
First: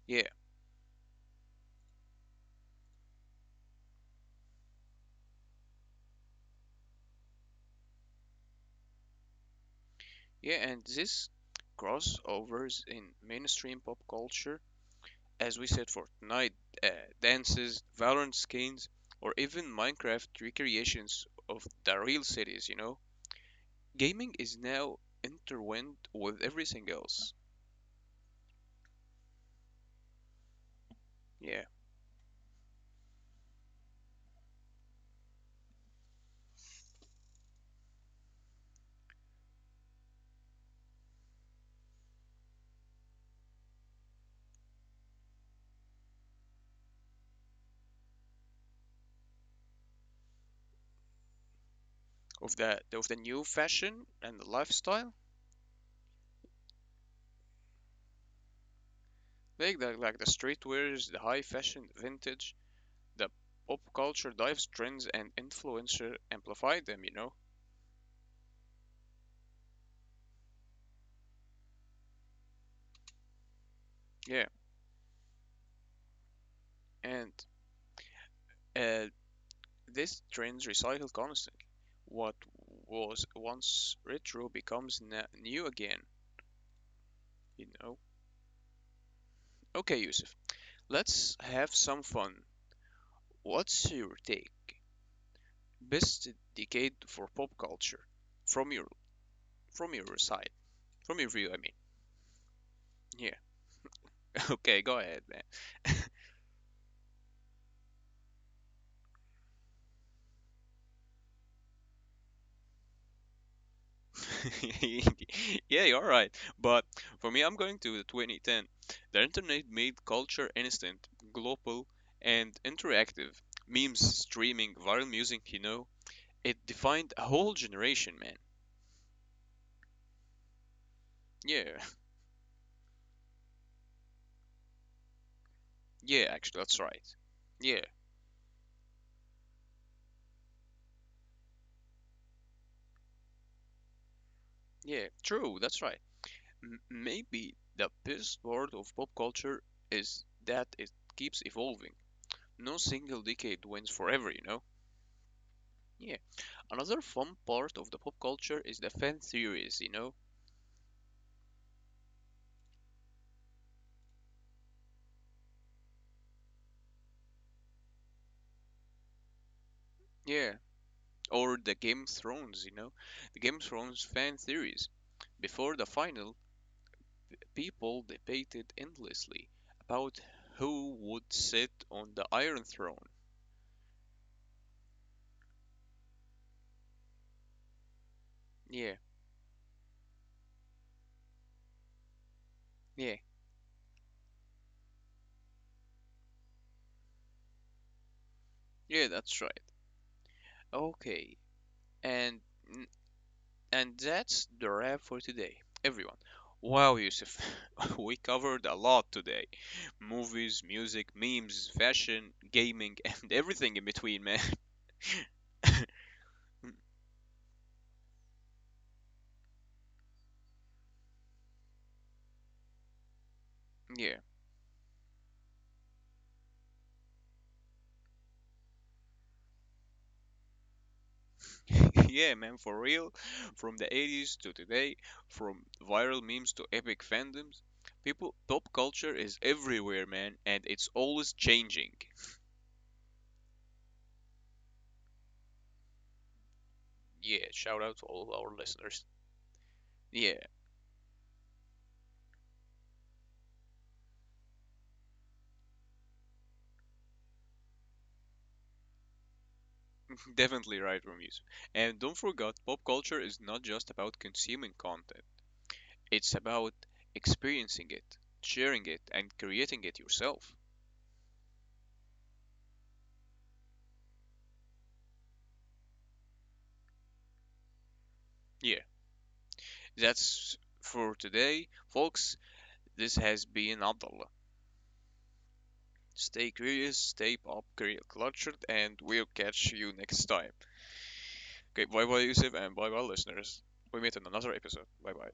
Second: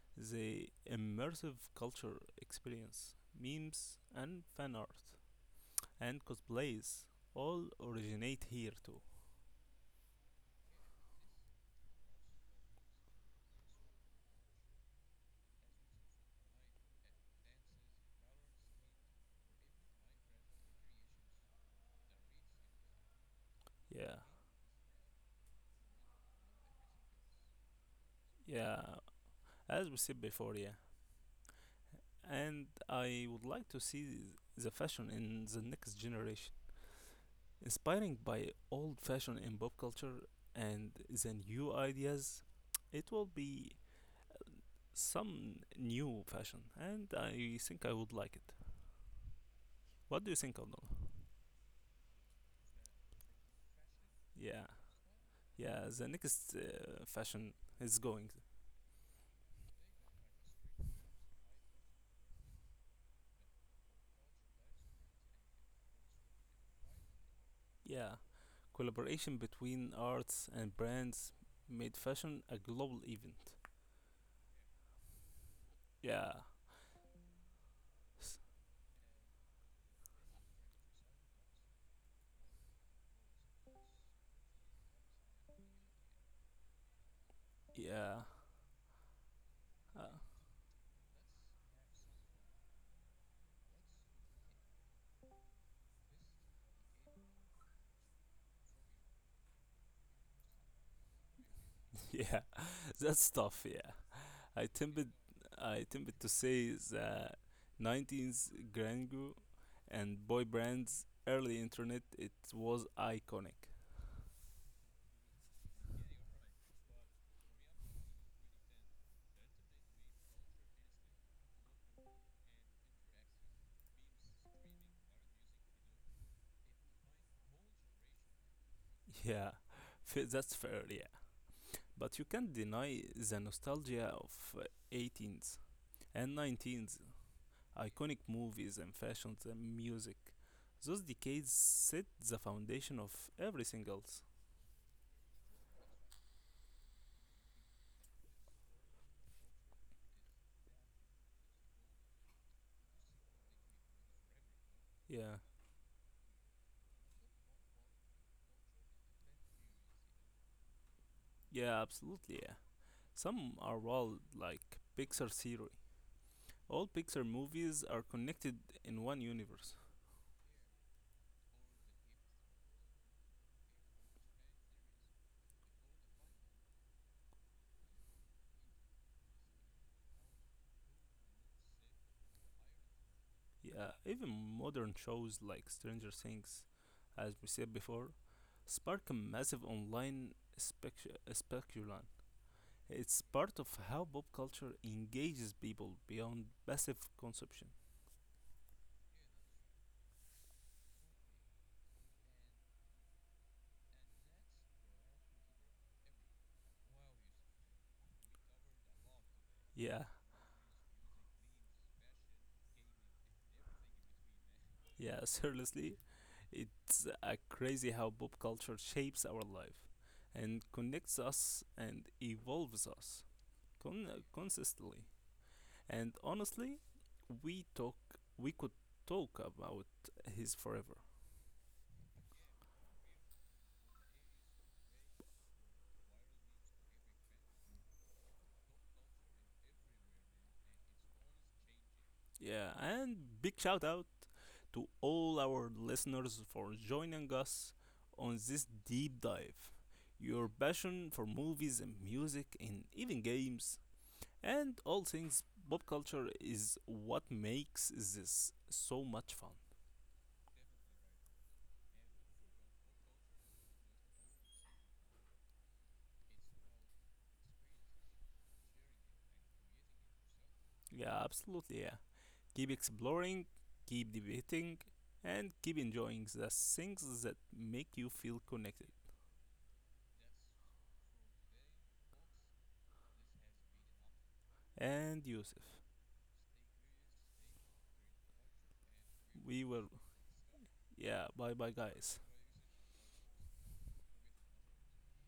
[SPEAKER 1] Yeah,
[SPEAKER 2] they immersive culture experience memes and fan art and cosplays all originate here too.
[SPEAKER 1] yeah, and this crossovers in mainstream pop culture, as we said for tonight, uh, dances, Valorant skins, or even Minecraft recreations of the real cities, you know?
[SPEAKER 2] Yeah,
[SPEAKER 1] Gaming is now intertwined with everything else.
[SPEAKER 2] yeah, as we said before, yeah.
[SPEAKER 1] Yeah,
[SPEAKER 2] And I would like to see the fashion in the next generation inspiring by old fashion in pop culture and the new ideas, it will be some new fashion, and I think I would like it. What do you think, Arnold?
[SPEAKER 1] of the new fashion and the
[SPEAKER 2] Yeah,
[SPEAKER 1] lifestyle.
[SPEAKER 2] yeah, the next fashion is going.
[SPEAKER 1] Like the streetwears, the high fashion, vintage, the pop culture dives trends and influencer amplify them, you know?
[SPEAKER 2] Yeah, collaboration between arts and brands made fashion a global event.
[SPEAKER 1] Yeah.
[SPEAKER 2] Yeah,
[SPEAKER 1] And
[SPEAKER 2] S-
[SPEAKER 1] uh, these trends recycle constantly. What was once retro becomes new again, you know?
[SPEAKER 2] yeah,
[SPEAKER 1] Okay,
[SPEAKER 2] uh,
[SPEAKER 1] Yusuf, let's have some fun. What's your take? Best decade for pop culture from your side, from your view, I mean.
[SPEAKER 2] yeah, that's
[SPEAKER 1] Yeah.
[SPEAKER 2] tough, yeah. I
[SPEAKER 1] Okay, go
[SPEAKER 2] tempted,
[SPEAKER 1] ahead, man.
[SPEAKER 2] I tempted to say the 90s grandeur and boy brands early internet it was iconic.
[SPEAKER 1] Yeah, you're right. But for me, I'm going to 2010. The internet made culture instant, global, and interactive. Memes, streaming, viral music, you know. It defined a whole generation, man.
[SPEAKER 2] Yeah, that's fair, yeah,
[SPEAKER 1] Yeah,
[SPEAKER 2] but you can't deny the nostalgia of uh, 18s
[SPEAKER 1] yeah,
[SPEAKER 2] and
[SPEAKER 1] actually, that's
[SPEAKER 2] 19s
[SPEAKER 1] right. Yeah,
[SPEAKER 2] iconic movies and fashions and music. Those decades set the foundation of everything else.
[SPEAKER 1] yeah, true, that's right. Maybe the best part of pop culture is that it keeps evolving. No single decade wins forever, you know?
[SPEAKER 2] Yeah.
[SPEAKER 1] Yeah. Another fun part of the pop culture is the fan theories, you know?
[SPEAKER 2] Yeah, absolutely, yeah. Some are wild like Pixar theory. All Pixar movies are connected in one universe.
[SPEAKER 1] Yeah, or the Game of Thrones, you know? The Game of Thrones fan theories. Before the final, people debated endlessly about who would sit on the Iron Throne.
[SPEAKER 2] Yeah, even modern shows like Stranger Things, as we said before,
[SPEAKER 1] Yeah,
[SPEAKER 2] spark a massive online spec- speculum.
[SPEAKER 1] yeah,
[SPEAKER 2] It's part of how pop culture engages people beyond passive consumption.
[SPEAKER 1] yeah, that's right. Okay, and n- and that's the wrap for today, everyone. Wow, Yusuf, we covered a lot today.
[SPEAKER 2] Yeah,
[SPEAKER 1] Movies, music, memes, fashion, gaming, and everything in between, man.
[SPEAKER 2] yeah, seriously, it's crazy how pop culture shapes our life and connects us and evolves us con-
[SPEAKER 1] yeah.
[SPEAKER 2] consistently. And honestly, we talk we could talk about his forever.
[SPEAKER 1] yeah, man, for real. From the 80s to today, from viral memes to epic fandoms, people pop culture is everywhere, man, and it's always changing.
[SPEAKER 2] Yeah, and big shout out to all our listeners for joining
[SPEAKER 1] Yeah,
[SPEAKER 2] us
[SPEAKER 1] shout out to all of
[SPEAKER 2] on
[SPEAKER 1] our
[SPEAKER 2] this
[SPEAKER 1] listeners.
[SPEAKER 2] deep dive.
[SPEAKER 1] Yeah,
[SPEAKER 2] Your passion for movies and music and even games and all things pop culture is what makes this so much fun.
[SPEAKER 1] definitely right, Ramesh. And don't forget, pop culture is not just about consuming content. It's about experiencing it, sharing it, and creating it yourself.
[SPEAKER 2] Yeah, absolutely, yeah. Keep exploring, keep debating, and keep enjoying the things that make you feel
[SPEAKER 1] Yeah,
[SPEAKER 2] connected.
[SPEAKER 1] that's for today, folks. This has been Abdullah.
[SPEAKER 2] And Yusuf,
[SPEAKER 1] Stay curious, stay cultured, and we'll
[SPEAKER 2] we
[SPEAKER 1] catch you
[SPEAKER 2] will.
[SPEAKER 1] next time.
[SPEAKER 2] Yeah, bye bye,
[SPEAKER 1] Okay, bye bye,
[SPEAKER 2] guys.
[SPEAKER 1] Yusuf, and bye bye, listeners. We meet in another episode. Bye bye.